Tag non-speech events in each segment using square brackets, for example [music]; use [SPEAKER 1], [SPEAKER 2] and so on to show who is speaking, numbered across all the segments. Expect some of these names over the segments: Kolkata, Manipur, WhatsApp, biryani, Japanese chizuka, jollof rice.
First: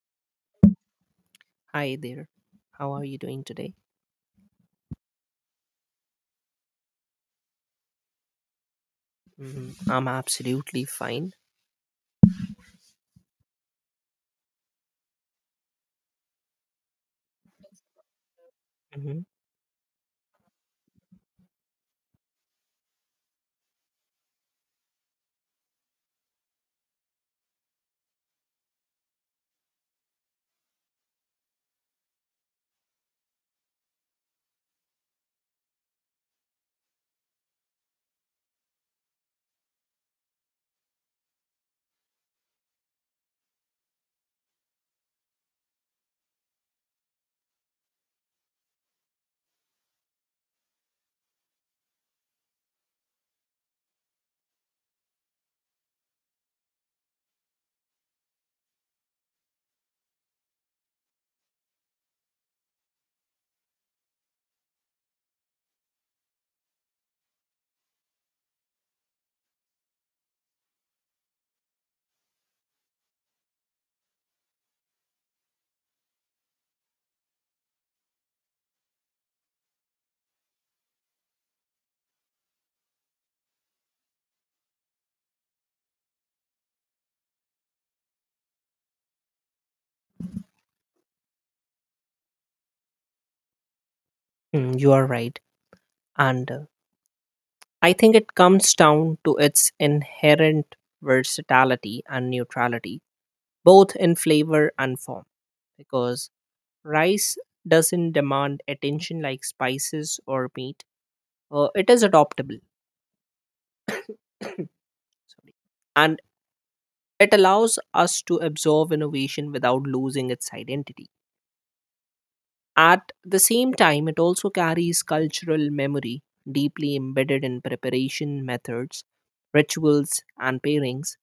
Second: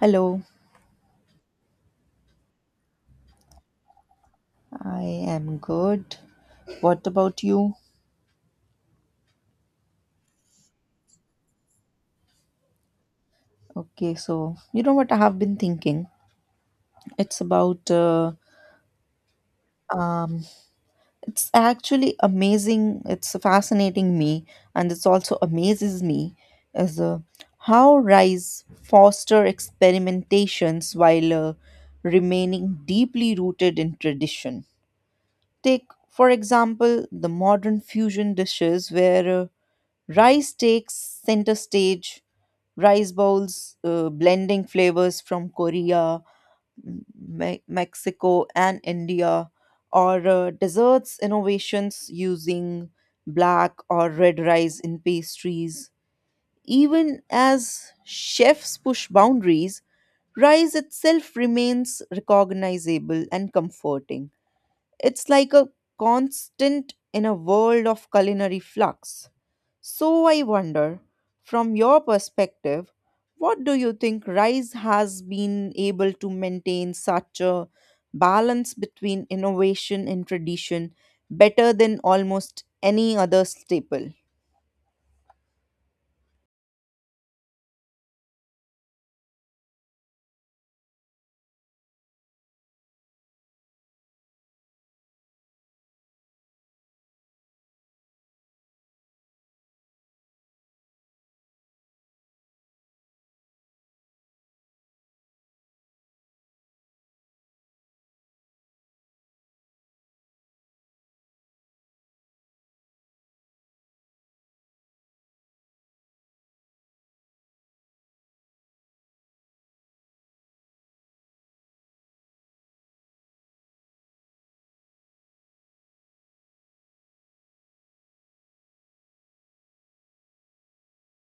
[SPEAKER 1] Hello,
[SPEAKER 2] Hi there. How are you doing today?
[SPEAKER 1] I am good. What about you?
[SPEAKER 2] Mhm. I'm absolutely fine.
[SPEAKER 1] Okay, so you know what I have been thinking? It's about,
[SPEAKER 2] Mhm.
[SPEAKER 1] um, it's actually amazing. It's fascinating me, and it's also amazes me as how rice foster experimentations while remaining deeply rooted in tradition. Take, for example, the modern fusion dishes where rice takes center stage rice bowls blending flavors from Korea, Mexico, and India, or desserts innovations using black or red rice in pastries. Even as chefs push boundaries, rice itself remains recognizable and comforting. It's like a constant in a world of culinary flux. So I wonder, from your perspective, what do you think rice has been able to maintain such a balance between innovation and tradition better than almost any other staple?
[SPEAKER 2] Mm, you are right. And I think it comes down to its inherent versatility and neutrality, both in flavor and form, because rice doesn't demand attention like spices or meat. It is adoptable. [coughs] [clears throat] Sorry. And it allows us to absorb innovation without losing its identity. At the same time, it also carries cultural memory deeply embedded in preparation methods, rituals, and pairings.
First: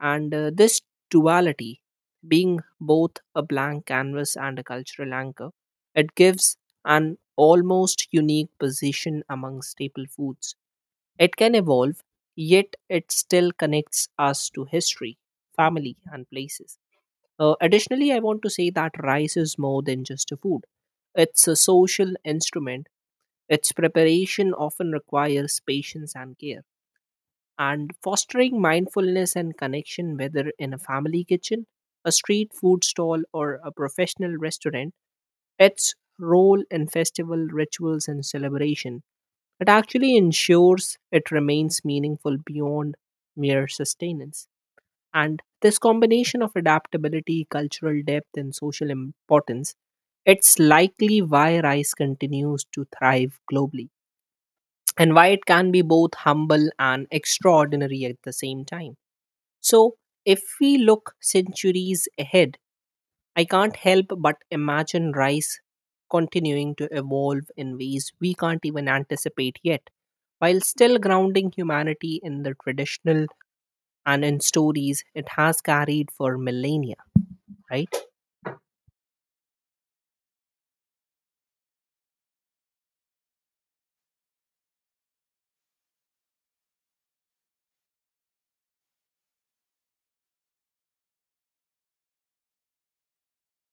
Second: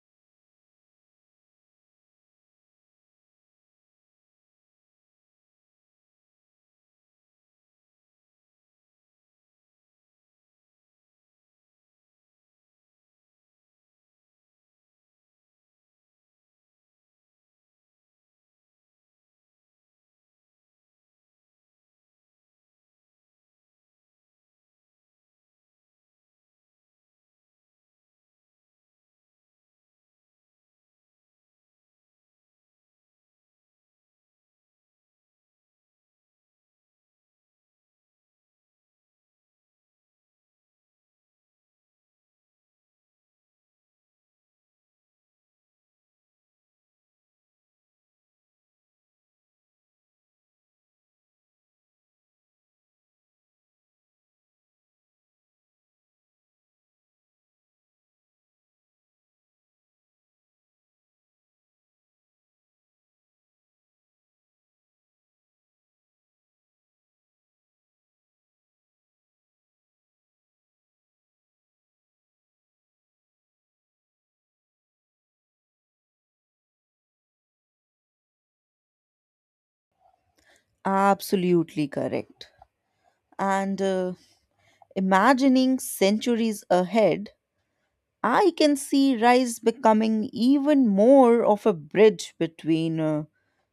[SPEAKER 2] And this duality, being both a blank canvas and a cultural anchor, it gives an almost unique position among staple foods. It can evolve, yet it still connects us to history, family, and places. Additionally, I want to say that rice is more than just a food. It's a social instrument. Its preparation often requires patience and care. And fostering mindfulness and connection, whether in a family kitchen, a street food stall, or a professional restaurant, its role in festival rituals and celebration. It actually ensures it remains meaningful beyond mere sustenance. And this combination of adaptability, cultural depth, and social importance, it's likely why rice continues to thrive globally and why it can be both humble and extraordinary at the same time. So, if we look centuries ahead, I can't help but imagine rice continuing to evolve in ways we can't even anticipate yet, while still grounding humanity in the traditional and in stories it has carried for millennia, right?
[SPEAKER 1] Absolutely correct. And imagining centuries ahead, I can see rice becoming even more of a bridge between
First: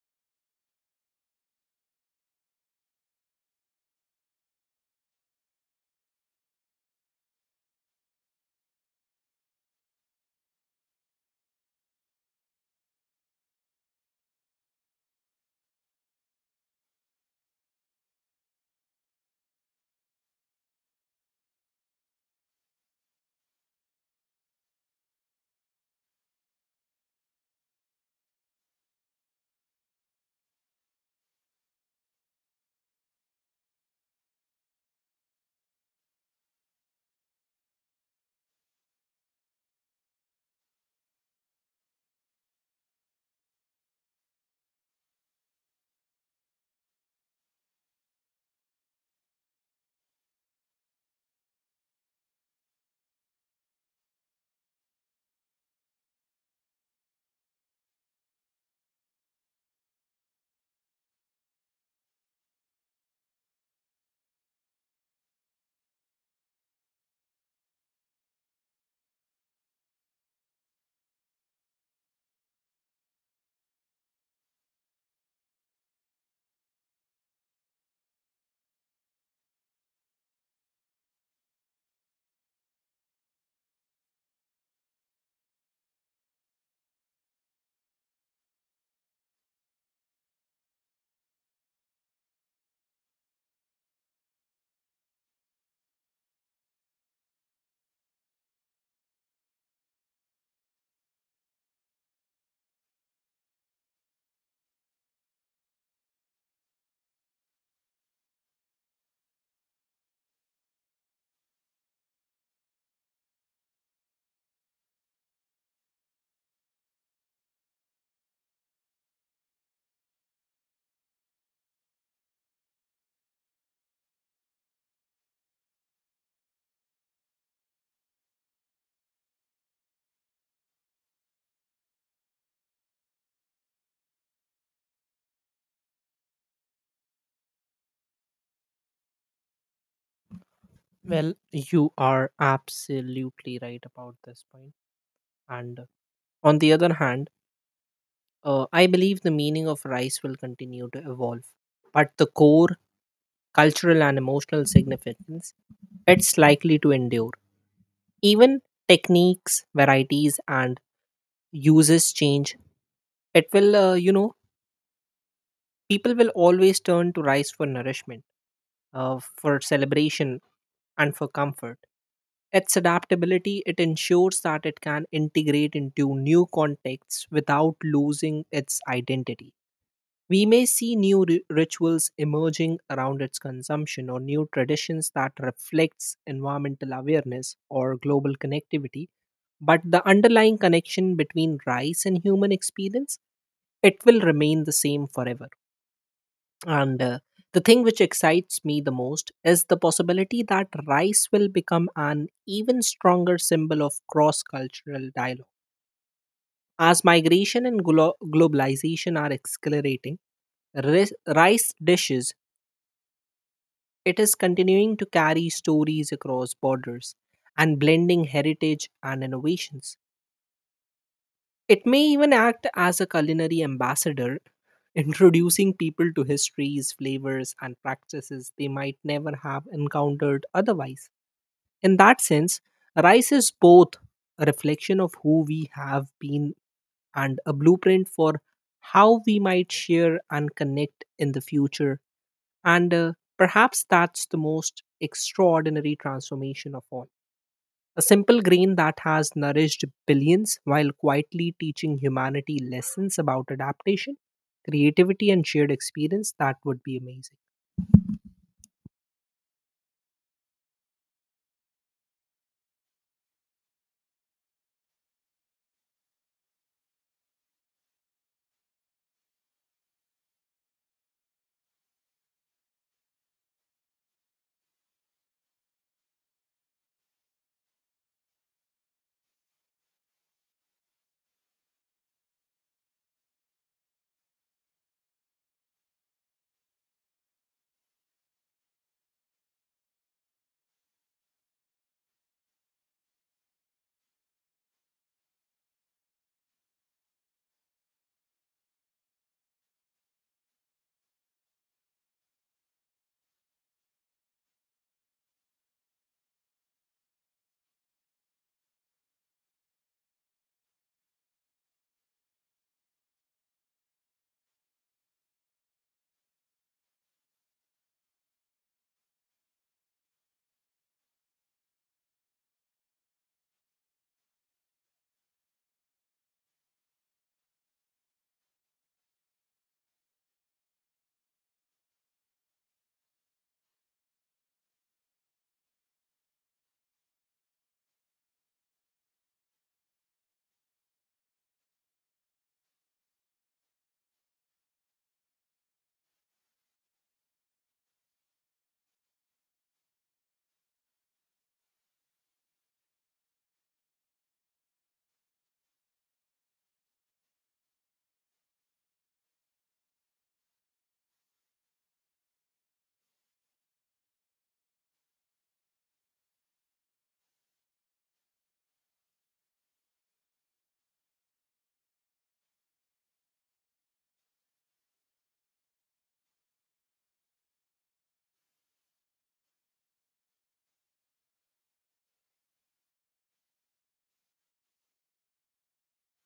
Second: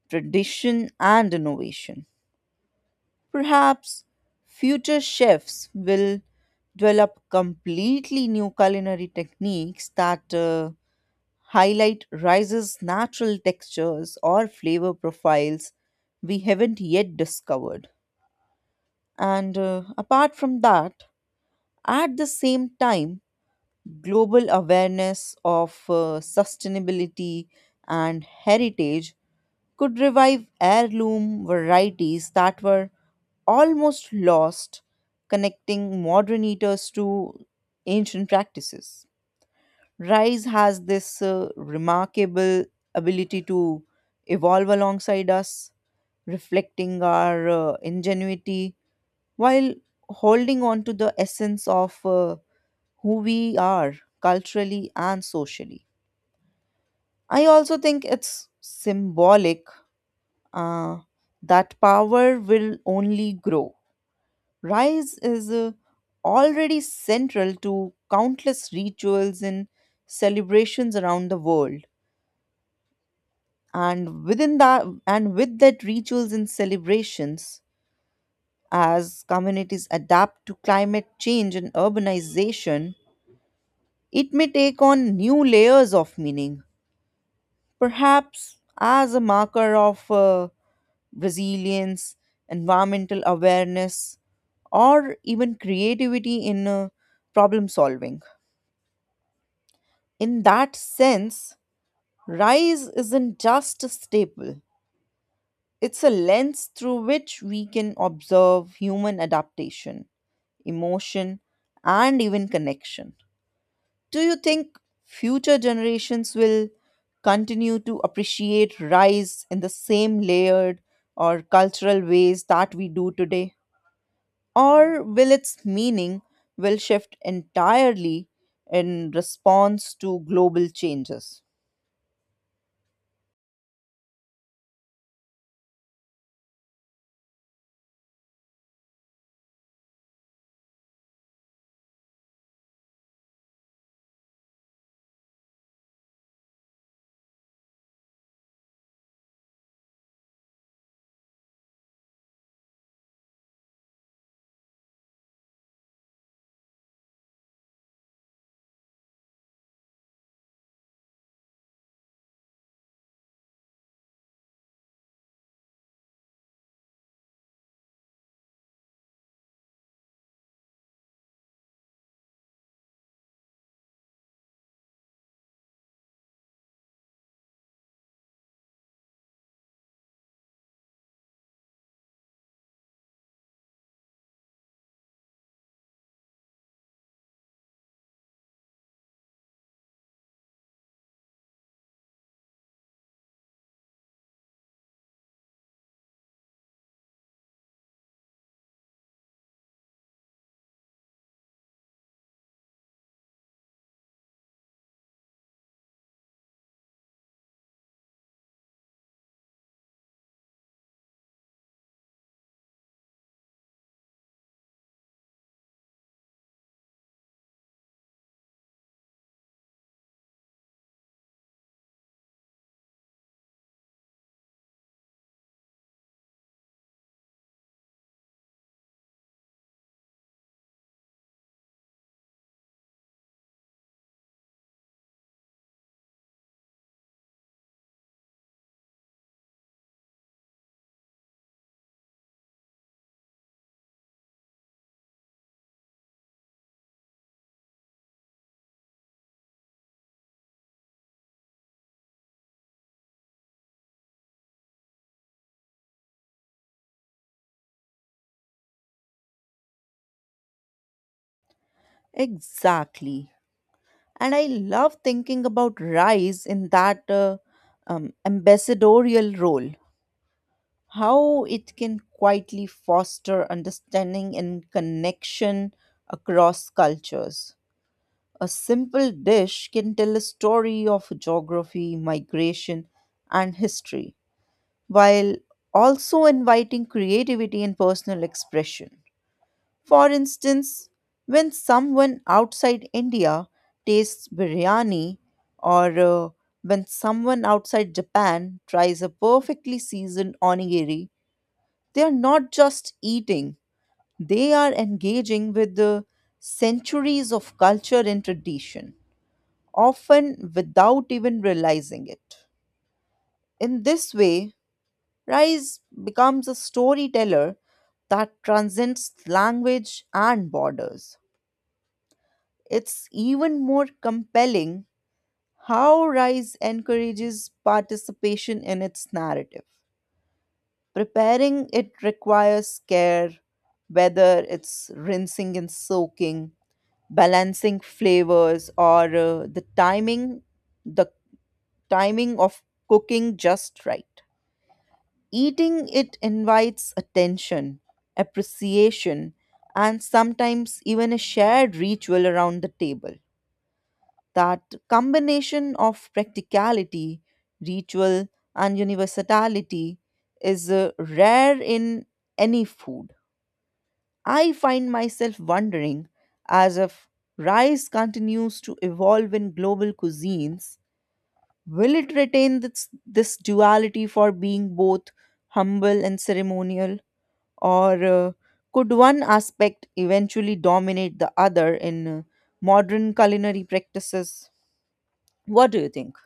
[SPEAKER 1] tradition and innovation. Perhaps future chefs will develop completely new culinary techniques that highlight rice's natural textures or flavor profiles we haven't yet discovered. And apart from that, at the same time, global awareness of sustainability and heritage could revive heirloom varieties that were almost lost, connecting modern eaters to ancient practices. Rice has this remarkable ability to evolve alongside us, reflecting our ingenuity while holding on to the essence of who we are culturally and socially. I also think it's symbolic uh, that power will only grow. Rise is already central to countless rituals and celebrations around the world. And with that, rituals and celebrations, as communities adapt to climate change and urbanization, it may take on new layers of meaning perhaps as a marker of resilience, environmental awareness, or even creativity in problem solving. In that sense, rise isn't just a staple, it's a lens through which we can observe human adaptation, emotion, and even connection. Do you think future generations will continue to appreciate rice in the same layered or cultural ways that we do today? Or will its meaning will shift entirely in response to global changes?
[SPEAKER 2] Well, you are absolutely right about this point. And on the other hand, I believe the meaning of rice will continue to evolve, but the core cultural and emotional significance it's likely to endure. Even techniques, varieties, and uses change. It will, people will always turn to rice for nourishment, for celebration, and for comfort. Its adaptability, it ensures that it can integrate into new contexts without losing its identity. We may see new rituals emerging around its consumption or new traditions that reflects environmental awareness or global connectivity, but the underlying connection between rice and human experience, it will remain the same forever. And the thing which excites me the most is the possibility that rice will become an even stronger symbol of cross cultural dialogue. As migration and globalization are accelerating, rice dishes, it is continuing to carry stories across borders and blending heritage and innovations. It may even act as a culinary ambassador, introducing people to histories, flavors, and practices they might never have encountered otherwise. In that sense, rice is both a reflection of who we have been and a blueprint for how we might share and connect in the future. And perhaps that's the most extraordinary transformation of all. A simple grain that has nourished billions while quietly teaching humanity lessons about adaptation, creativity, and shared experience, that would be amazing.
[SPEAKER 1] Exactly. And I love thinking about rice in that ambassadorial role how it can quietly foster understanding and connection across cultures. A simple dish can tell a story of geography, migration, and history, while also inviting creativity and personal expression. For instance, when someone outside India tastes biryani, or when someone outside Japan tries a perfectly seasoned onigiri, they are not just eating, they are engaging with the centuries of culture and tradition, often without even realizing it. In this way, rice becomes a storyteller that transcends language and borders. It's even more compelling how rice encourages participation in its narrative. Preparing it requires care, whether it's rinsing and soaking, balancing flavors, or the timing of cooking just right. Eating it invites attention, appreciation, and sometimes even a shared ritual around the table. That combination of practicality, ritual, and universality is rare in any food. I find myself wondering as if rice continues to evolve in global cuisines, will it retain this duality for being both humble and ceremonial? Or could one aspect eventually dominate the other in modern culinary practices? What do you think?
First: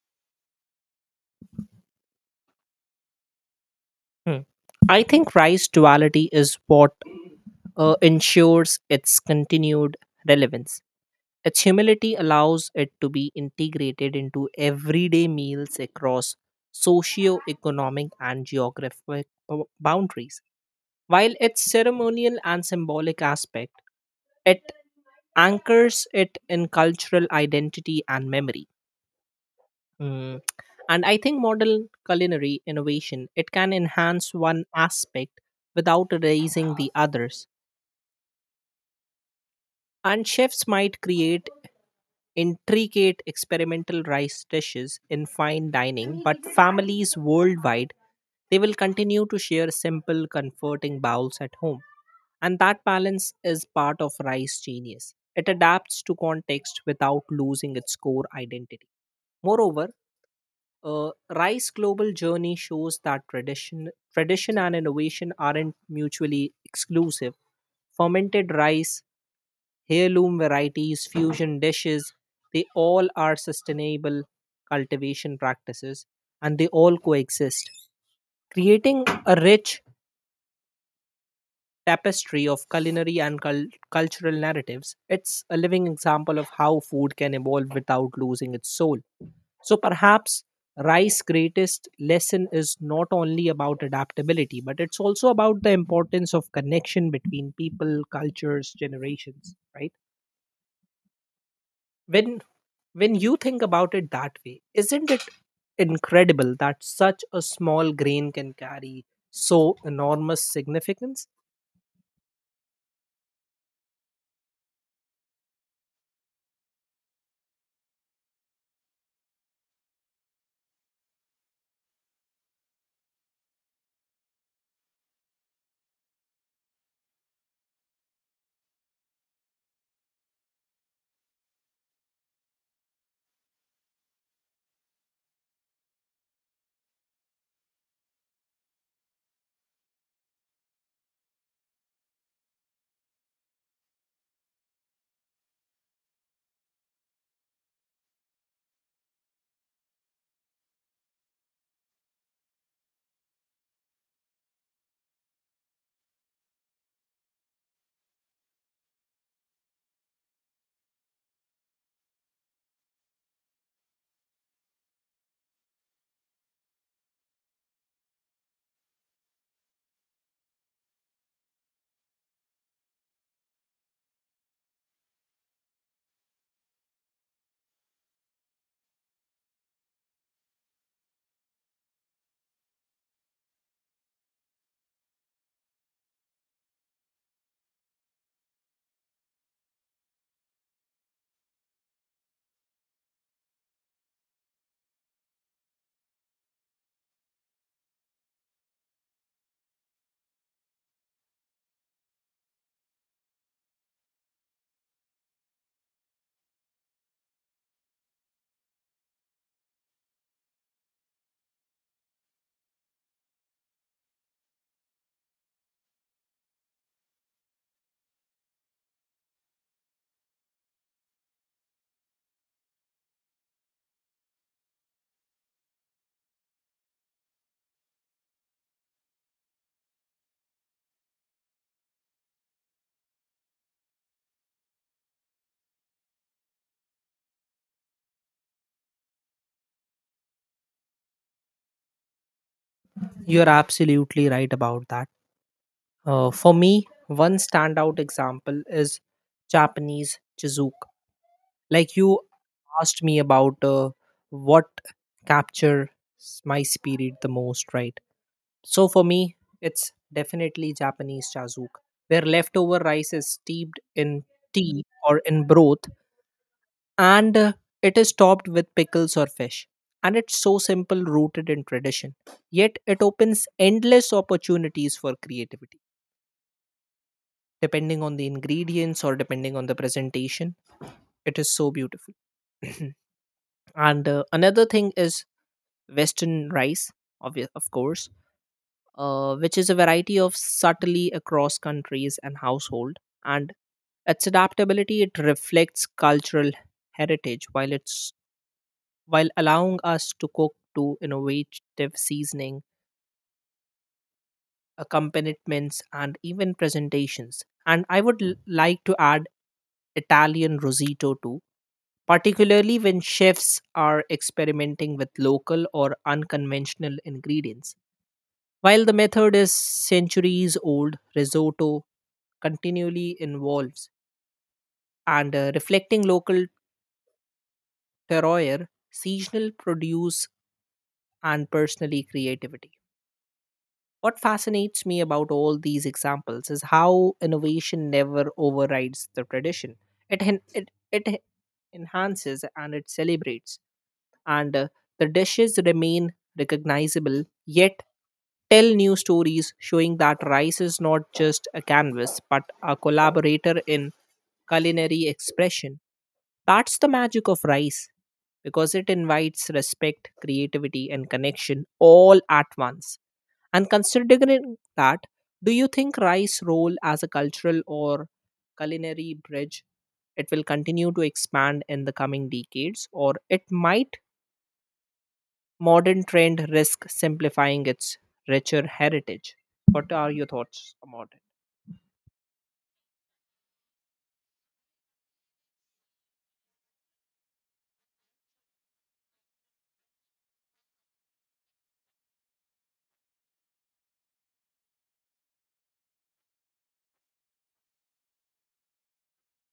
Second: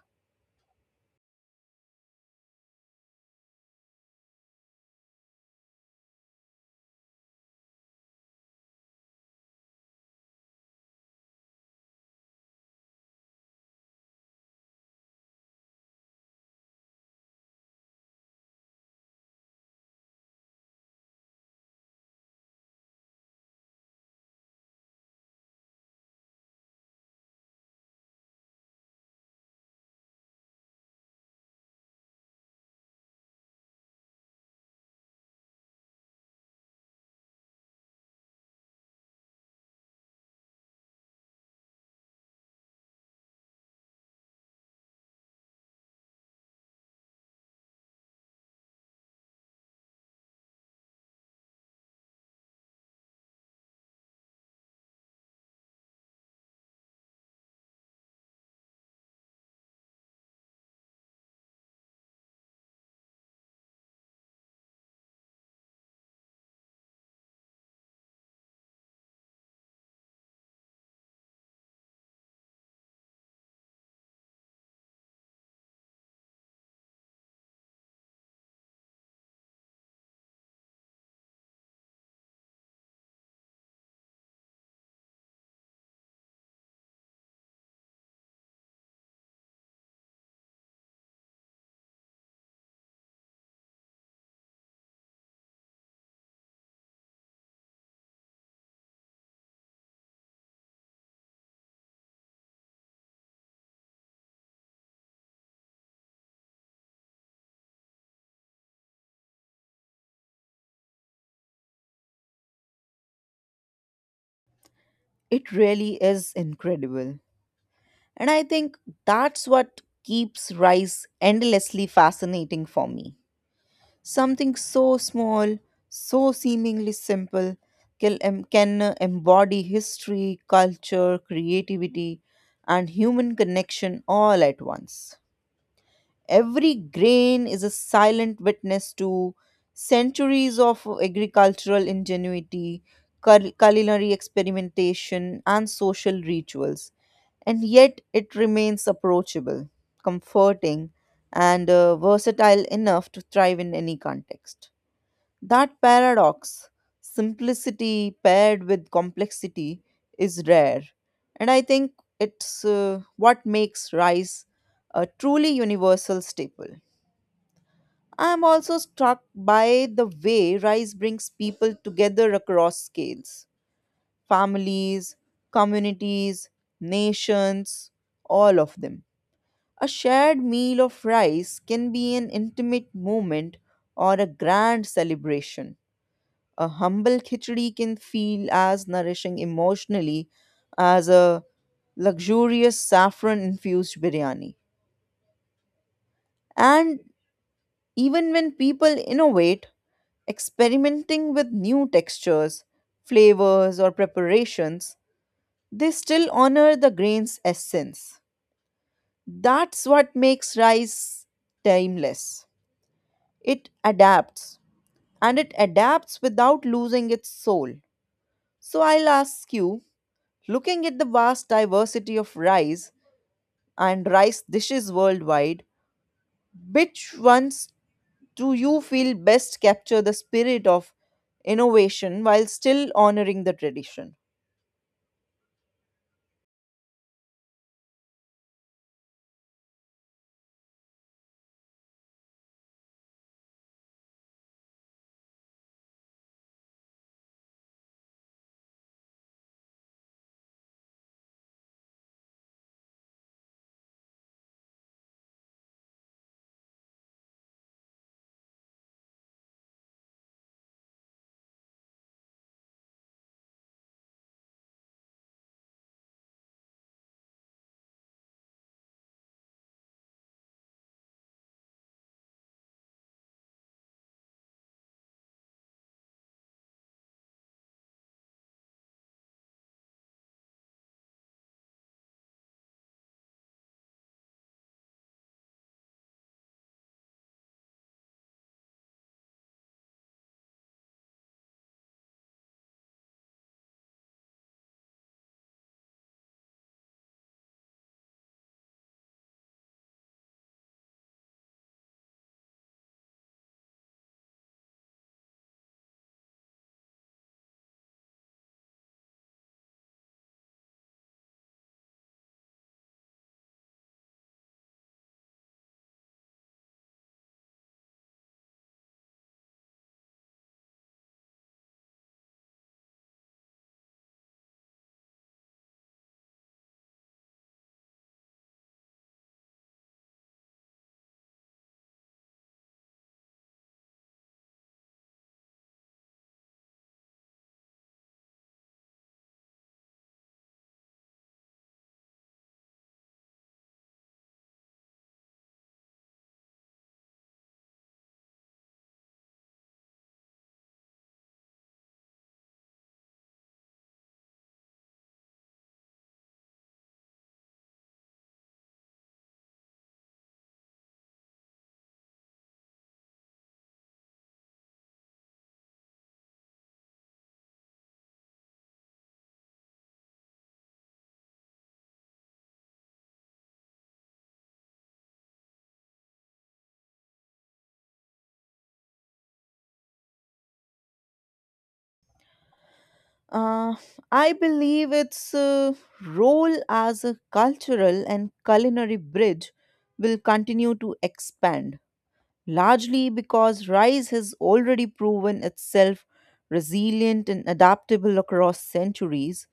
[SPEAKER 2] Hmm. I think rice duality is what ensures its continued relevance. Its humility allows it to be integrated into everyday meals across socio-economic and geographic boundaries. While its ceremonial and symbolic aspect, it anchors it in cultural identity and memory. Mm. And I think modern culinary innovation it can enhance one aspect without erasing the others. And chefs might create intricate experimental rice dishes in fine dining, but families worldwide they will continue to share simple, comforting bowls at home. And that balance is part of rice genius. It adapts to context without losing its core identity. Moreover, Rice Global Journey shows that tradition and innovation aren't mutually exclusive. Fermented rice, heirloom varieties, fusion dishes, they all are sustainable cultivation practices and they all coexist, creating a rich tapestry of culinary and cultural narratives. It's a living example of how food can evolve without losing its soul. So perhaps Rice's greatest lesson is not only about adaptability, but it's also about the importance of connection between people, cultures, generations, right? When when you think about it that way, isn't it incredible that such a small grain can carry so enormous significance?
[SPEAKER 1] It really is incredible. And I think that's what keeps rice endlessly fascinating for me. Something so small, so seemingly simple, can embody history, culture, creativity, and human connection all at once. Every grain is a silent witness to centuries of agricultural ingenuity, culinary experimentation, and social rituals and yet it remains approachable, comforting, and versatile enough to thrive in any context. That paradox, simplicity paired with complexity, is rare. And I think it's what makes rice a truly universal staple. I'm also struck by the way rice brings people together across scales families, communities, nations, all of them. A shared meal of rice can be an intimate moment or a grand celebration a humble khichdi can feel as nourishing emotionally as a luxurious saffron infused biryani. And even when people innovate, experimenting with new textures, flavors, or preparations, they still honor the grain's essence. That's what makes rice timeless. It adapts, and it adapts without losing its soul. So I'll ask you, looking at the vast diversity of rice and rice dishes worldwide, which ones do you feel best capture the spirit of innovation while still honoring the tradition?
[SPEAKER 2] You're absolutely right about that. For me, one standout example is Japanese chizuka. Like you asked me about what captures my spirit the most, right? So for me, it's definitely Japanese chazuk, where leftover rice is steeped in tea or in broth and it is topped with pickles or fish. And it's so simple, rooted in tradition. Yet it opens endless opportunities for creativity, depending on the ingredients or depending on the presentation. It is so beautiful. [clears throat] And another thing is western rice, of course, which is a variety of subtly across countries and household, and its adaptability it reflects cultural heritage while it's while allowing us to cook to innovative seasoning accompaniments and even presentations. And I would like to add Italian risotto too, particularly when chefs are experimenting with local or unconventional ingredients. While the method is centuries old, risotto continually evolves and reflecting local terroir, seasonal produce, and personally creativity. What fascinates me about all these examples is how innovation never overrides the tradition. It enhances and it celebrates and the dishes remain recognizable yet tell new stories, showing that rice is not just a canvas but a collaborator in culinary expression. That's the magic of rice because it invites respect, creativity, and connection all at once. And considering that, do you think rice role as a cultural or culinary bridge it will continue to expand in the coming decades, or it might modern trend risk simplifying its richer heritage? What are your thoughts about it?
[SPEAKER 1] Uh, I believe its role as a cultural and culinary bridge will continue to expand, largely because rice has already proven itself resilient and adaptable across centuries.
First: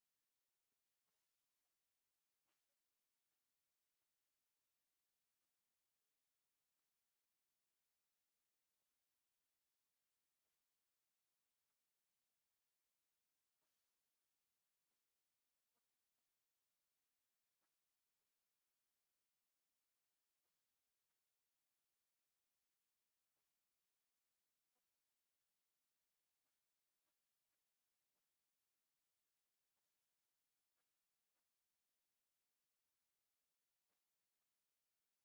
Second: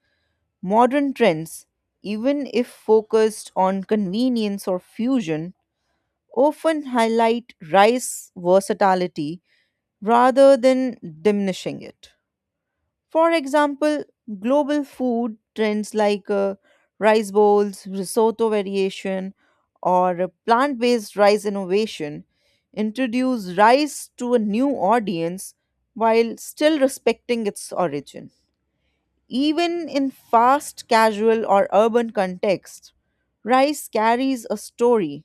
[SPEAKER 1] Modern trends, even if focused on convenience or fusion, often highlight rice versatility rather than diminishing it. For example, global food trends like rice bowls, risotto variation, or plant based rice innovation introduce rice to a new audience while still respecting its origin. Even in fast, casual, or urban contexts, rice carries a story.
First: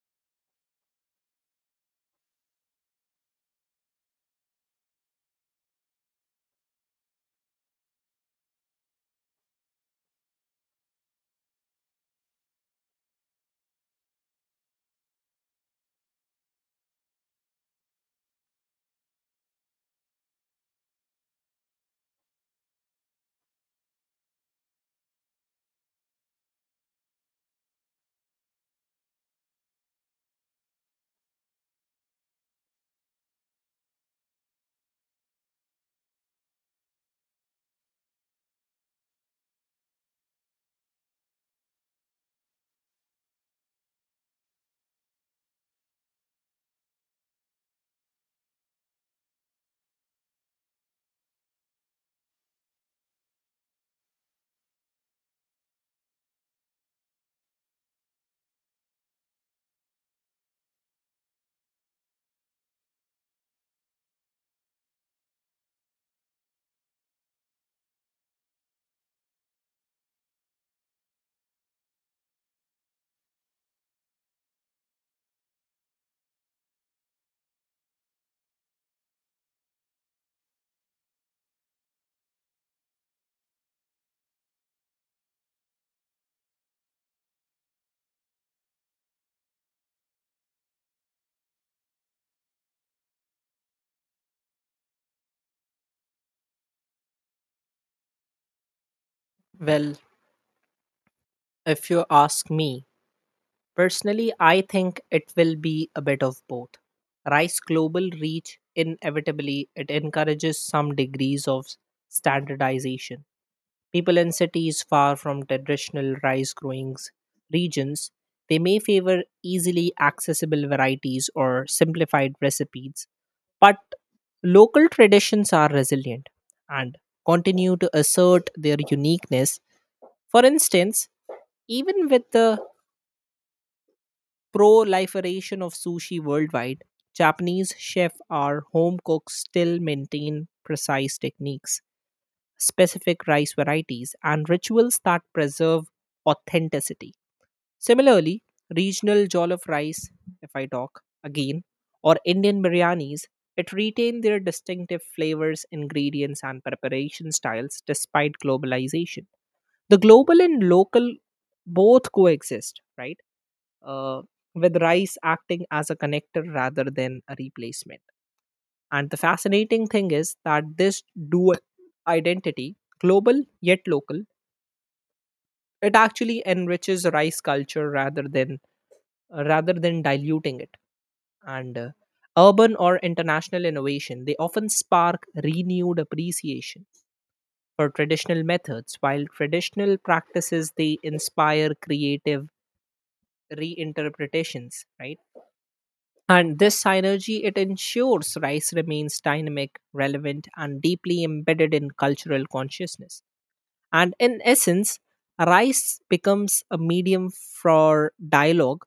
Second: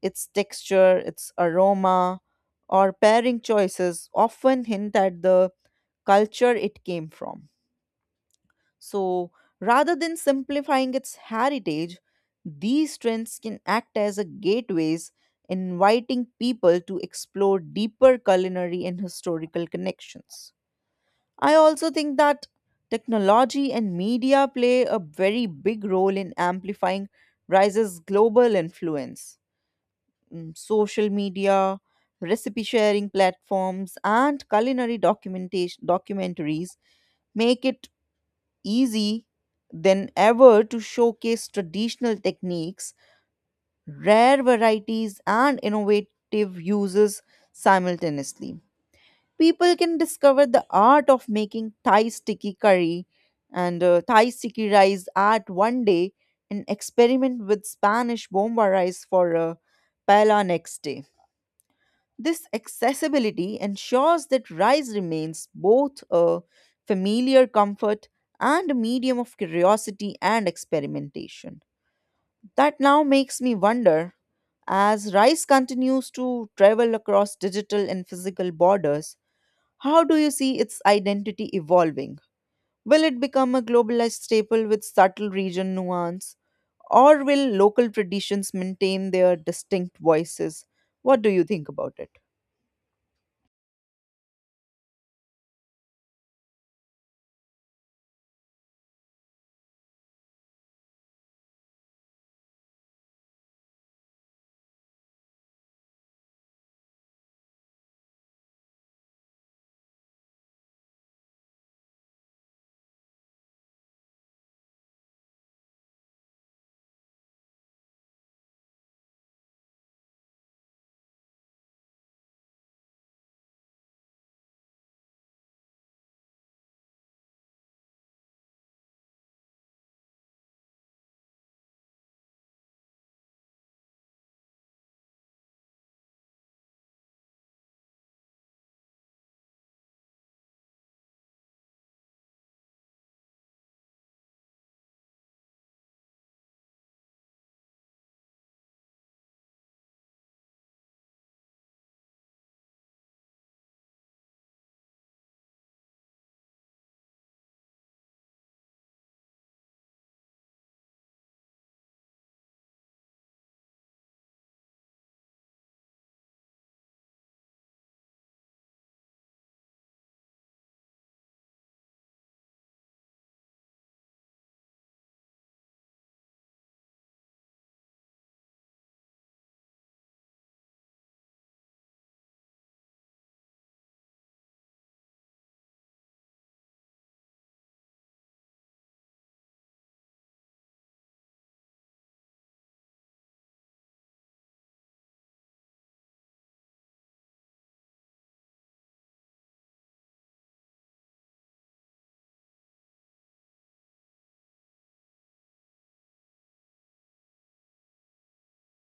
[SPEAKER 1] Its texture, its aroma, or pairing choices often hint at the culture it came from. So, rather than simplifying its heritage, these trends can act as a gateways inviting people to explore deeper culinary and historical connections. I also think that technology and media play a very big role in amplifying Rise's global influence. Mm, social media, recipe sharing platforms, and culinary documentation documentaries make it easy than ever to showcase traditional techniques, rare varieties, and innovative uses simultaneously people can discover the art of making Thai sticky curry and Thai sticky rice art one day and experiment with Spanish bomba rice for paella next day. This accessibility ensures that rice remains both a familiar comfort and a medium of curiosity and experimentation. That now makes me wonder as rice continues to travel across digital and physical borders how do you see its identity evolving? Will it become a globalized staple with subtle region nuance? Or will local traditions maintain their distinct voices? What do you think about it?
[SPEAKER 2] Well, if you ask me, personally, I think it will be a bit of both. Rice global reach inevitably it encourages some degrees of standardization. People in cities far from traditional rice growing regions, they may favor easily accessible varieties or simplified recipes. But local traditions are resilient and continue to assert their uniqueness. For instance, even with the proliferation of sushi worldwide, Japanese chefs or home cooks still maintain precise techniques, specific rice varieties, and rituals that preserve authenticity. Similarly, regional jollof rice, if I talk again, or Indian biryanis, it retained their distinctive flavors, ingredients, and preparation styles despite globalization. The global and local both coexist, right? Uh, with rice acting as a connector rather than a replacement. And the fascinating thing is that this dual identity, global yet local, it actually enriches rice culture rather than diluting it. And urban or international innovation, they often spark renewed appreciation for traditional methods, while traditional practices they inspire creative reinterpretations, right? And this synergy it ensures rice remains dynamic, relevant, and deeply embedded in cultural consciousness. And in essence, rice becomes a medium for dialogue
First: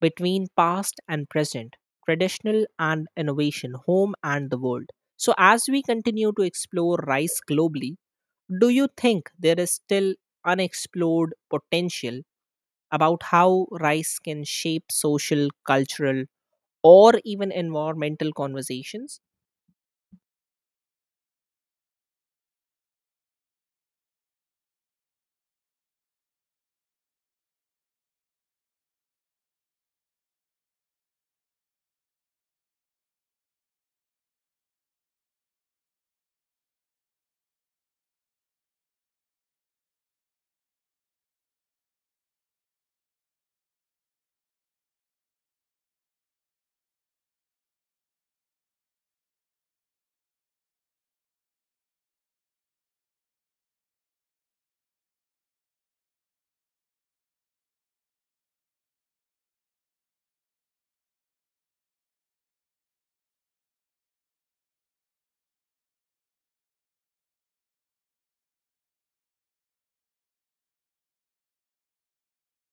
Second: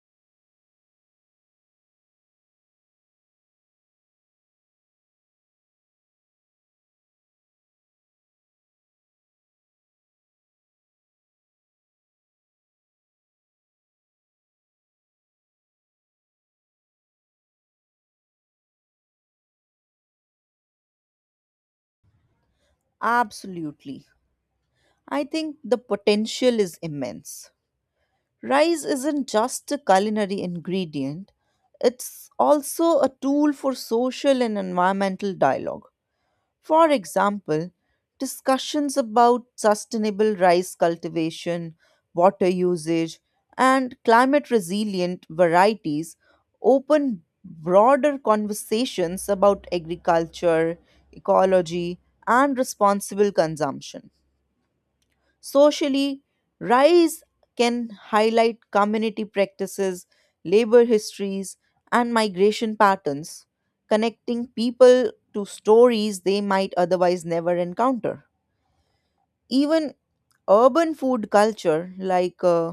[SPEAKER 2] between past and present, traditional and innovation, home and the world. So, as we continue to explore rice globally, do you think there is still unexplored potential about how rice can shape social, cultural, or even environmental conversations?
[SPEAKER 1] Absolutely. I think the potential is immense. Rice isn't just a culinary ingredient, it's also a tool for social and environmental dialogue. For example, discussions about sustainable rice cultivation, water usage, and climate resilient varieties open broader conversations about agriculture, ecology, and responsible consumption. Socially, rise can highlight community practices, labor histories, and migration patterns, connecting people to stories they might otherwise never encounter. Even urban food culture, like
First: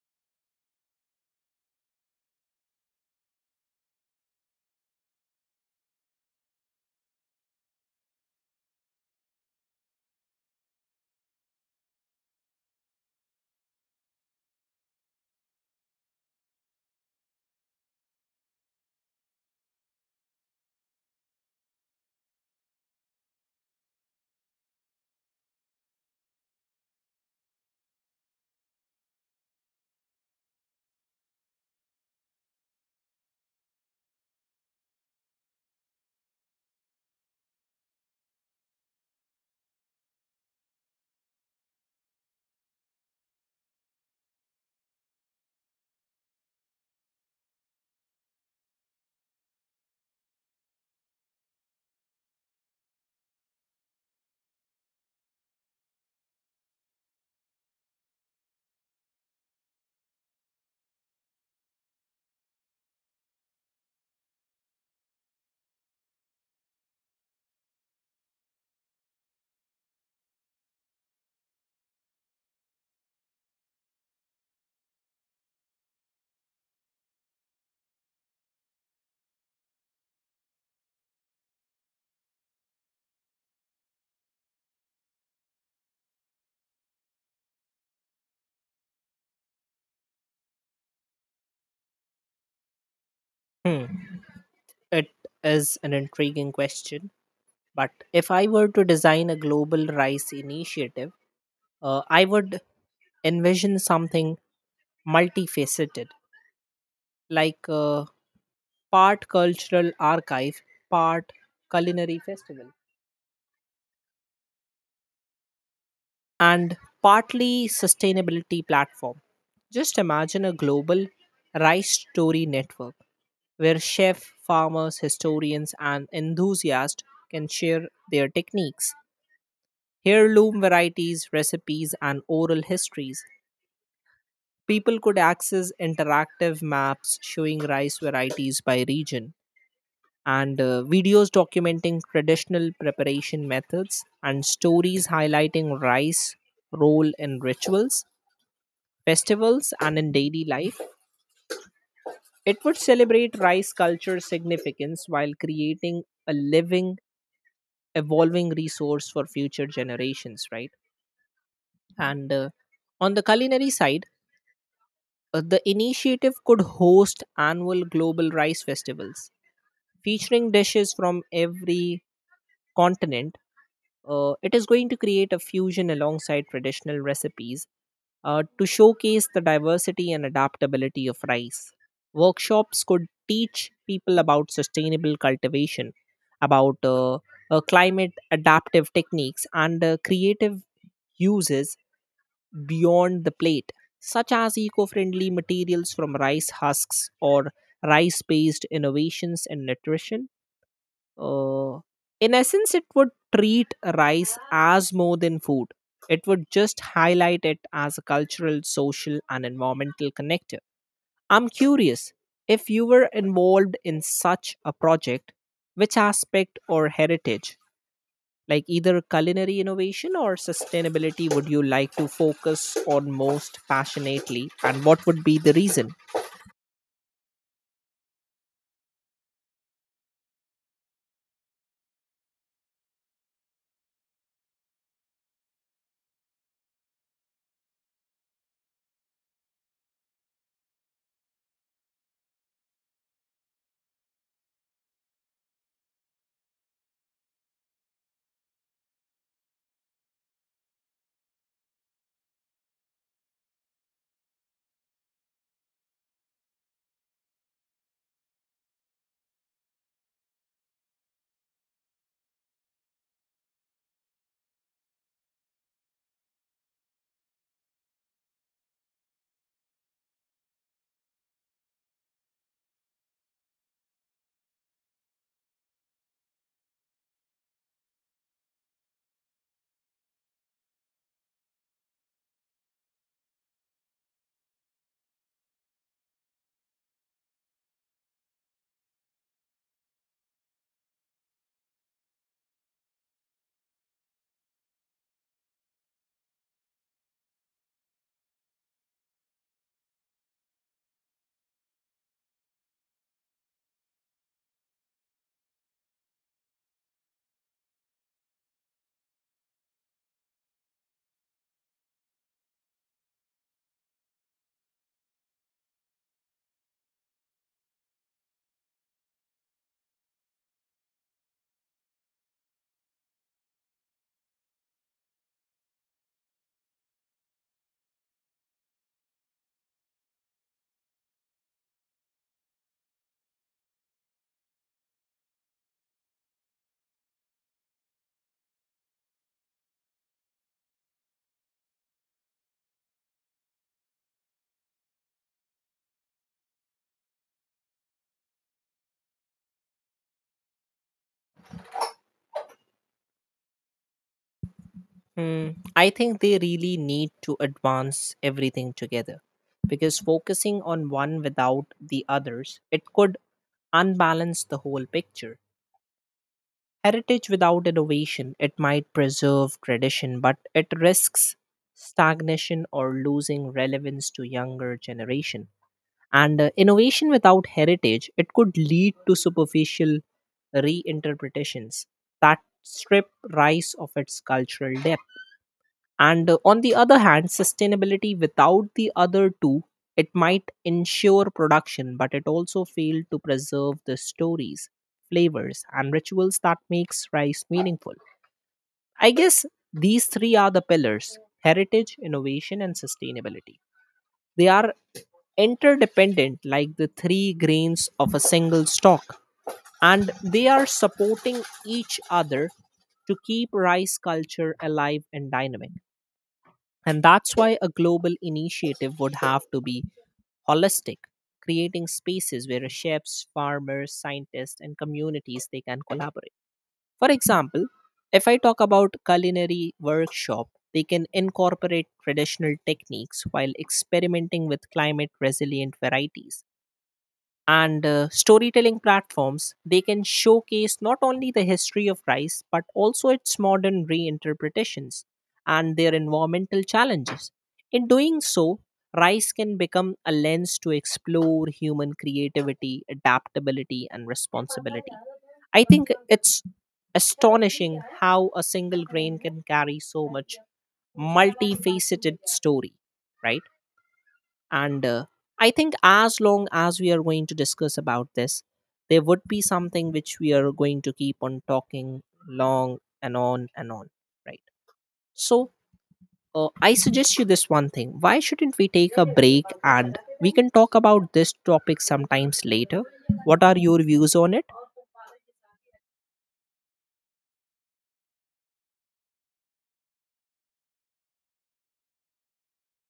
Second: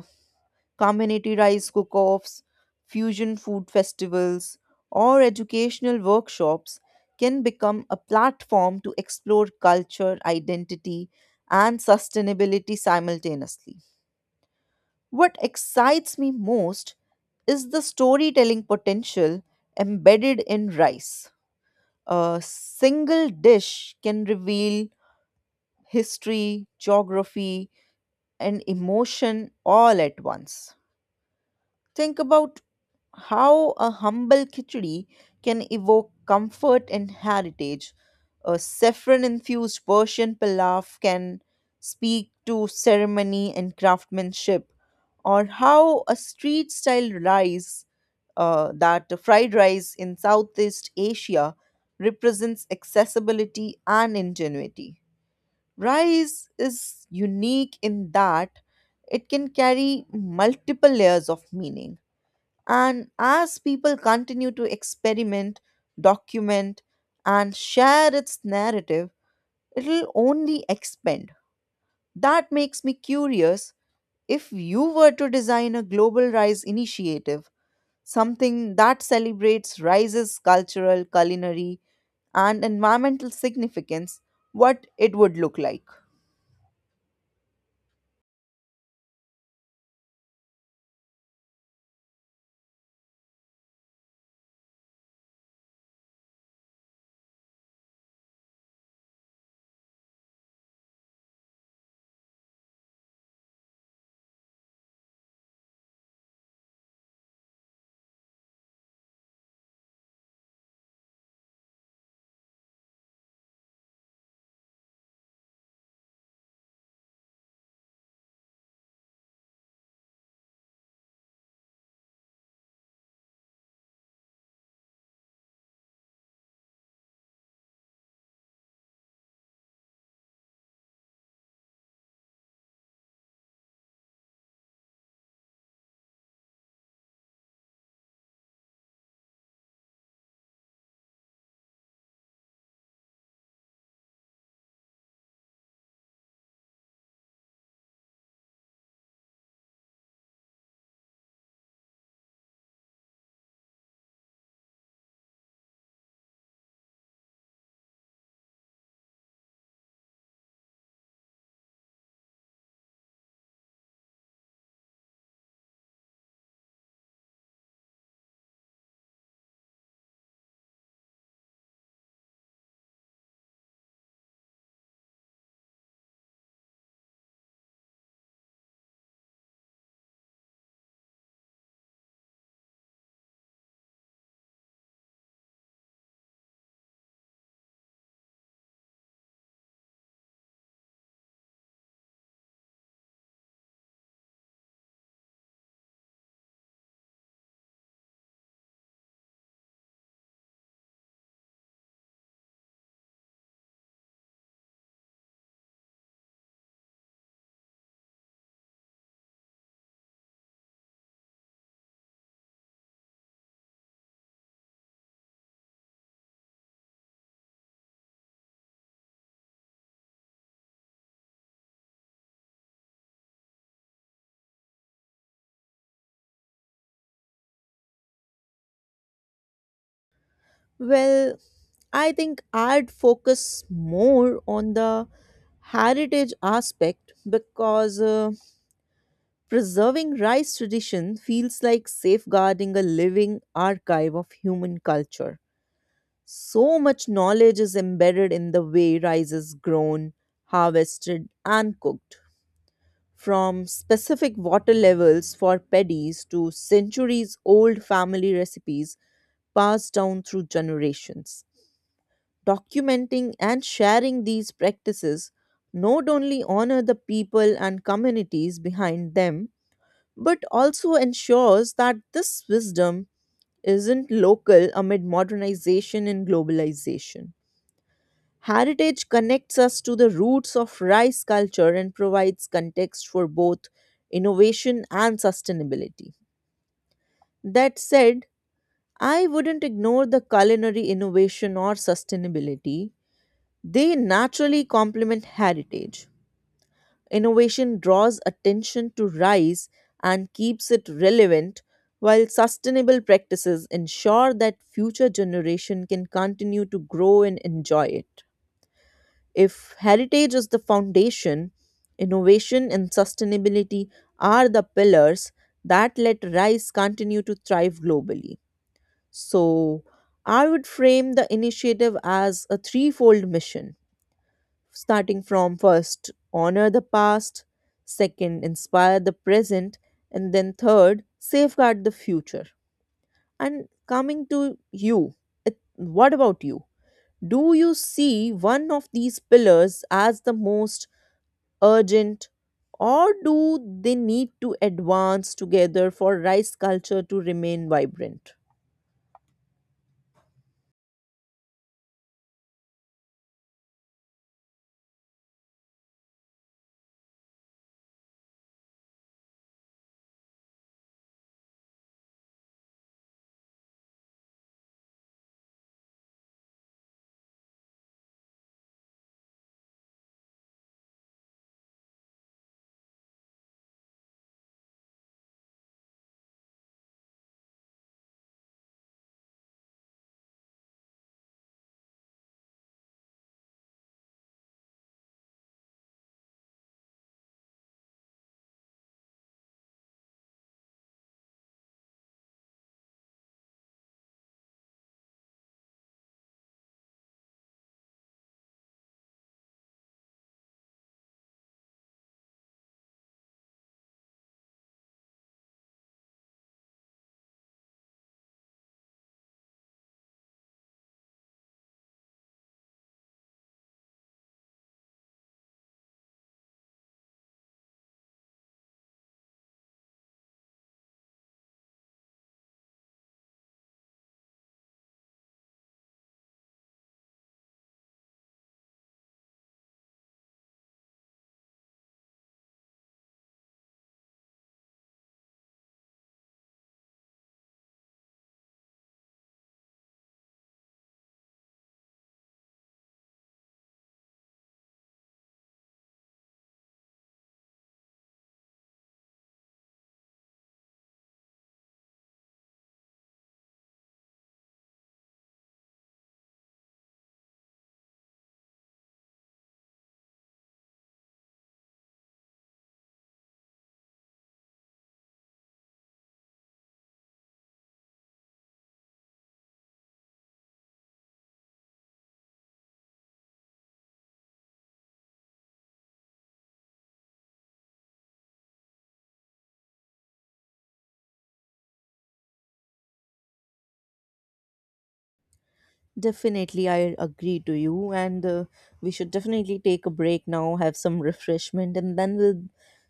[SPEAKER 1] community rice cook offs, fusion food festivals, or educational workshops, can become a platform to explore culture, identity, and sustainability simultaneously. What excites me most is the storytelling potential embedded in rice. A single dish can reveal history, geography, and emotion all at once. Think about how a humble khichdi can evoke comfort and heritage. A saffron infused Persian pilaf can speak to ceremony and craftsmanship, or how a street style rice, that fried rice in Southeast Asia, represents accessibility and ingenuity. Rice is unique in that it can carry multiple layers of meaning and as people continue to experiment, document, and share its narrative, it'll only expand. That makes me curious if you were to design a global rise initiative, something that celebrates rise's cultural, culinary, and environmental significance, what it would look like.
[SPEAKER 2] Hmm. It is an intriguing question. But if I were to design a global rice initiative, I would envision something multifaceted, like part cultural archive, part culinary festival, and partly sustainability platform. Just imagine a global rice story network where chefs, farmers, historians, and enthusiasts can share their techniques, heirloom varieties, recipes, and oral histories. People could access interactive maps showing rice varieties by region and videos documenting traditional preparation methods and stories highlighting rice role in rituals, festivals, and in daily life. It would celebrate rice culture significance while creating a living, evolving resource for future generations, right? And on the culinary side, the initiative could host annual global rice festivals featuring dishes from every continent. It is going to create a fusion alongside traditional recipes to showcase the diversity and adaptability of rice. Workshops could teach people about sustainable cultivation, about climate adaptive techniques, and creative uses beyond the plate, such as eco friendly materials from rice husks or rice based innovations in nutrition. Uh, in essence, it would treat rice as more than food. It would just highlight it as a cultural, social, and environmental connector. I'm curious, if you were involved in such a project, which aspect or heritage, like either culinary innovation or sustainability, would you like to focus on most passionately, and what would be the reason?
[SPEAKER 1] Well, I think I'd focus more on the heritage aspect because preserving rice tradition feels like safeguarding a living archive of human culture. So much knowledge is embedded in the way rice is grown, harvested, and cooked. From specific water levels for paddies to centuries old family recipes passed down through generations. Documenting and sharing these practices not only honor the people and communities behind them, but also ensures that this wisdom isn't local amid modernization and globalization. Heritage connects us to the roots of rice culture and provides context for both innovation and sustainability. That said, I wouldn't ignore the culinary innovation or sustainability. They naturally complement heritage. Innovation draws attention to rice and keeps it relevant, while sustainable practices ensure that future generation can continue to grow and enjoy it. If heritage is the foundation, innovation and sustainability are the pillars that let rice continue to thrive globally. So, I would frame the initiative as a threefold mission starting from first honor the past, second inspire the present, and then third safeguard the future. And coming to you, it, what about you, do you see one of these pillars as the most urgent, or do they need to advance together for rice culture to remain vibrant?
[SPEAKER 2] Mm, I think they really need to advance everything together because focusing on one without the others, it could unbalance the whole picture. Heritage without innovation, it might preserve tradition, but it risks stagnation or losing relevance to younger generation. And innovation without heritage, it could lead to superficial reinterpretations that strip rice of its cultural depth. And on the other hand, sustainability without the other two, it might ensure production, but it also failed to preserve the stories, flavors, and rituals that makes rice meaningful. I guess these three are the pillars: heritage, innovation, and sustainability. They are interdependent, like the three grains of a single stalk, and they are supporting each other to keep rice culture alive and dynamic. And that's why a global initiative would have to be holistic, creating spaces where chefs, farmers, scientists, and communities they can collaborate. For example, if I talk about culinary workshop, they can incorporate traditional techniques while experimenting with climate resilient varieties and storytelling platforms they can showcase not only the history of rice but also its modern reinterpretations and their environmental challenges. In doing so, rice can become a lens to explore human creativity, adaptability, and responsibility. I think it's astonishing how a single grain can carry so much multifaceted story, right? And I think, as long as we are going to discuss about this, there would be something which we are going to keep on talking long and on and on, right? So, I suggest you this one thing, why shouldn't we take a break and we can talk about this topic sometimes later? What are your views on it?
[SPEAKER 1] Definitely, I agree to you, and we should definitely take a break now, have some refreshment, and then we'll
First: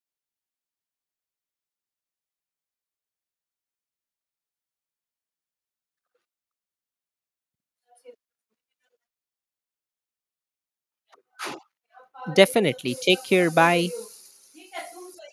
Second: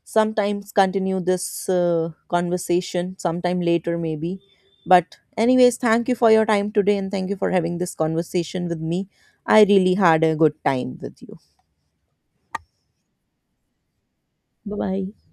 [SPEAKER 1] sometimes continue this conversation sometime later, maybe. But, anyways, thank you for your time today, and thank you for having this conversation with me. I really had a good time with you.
[SPEAKER 2] Definitely, take care. Bye.
[SPEAKER 1] Bye bye.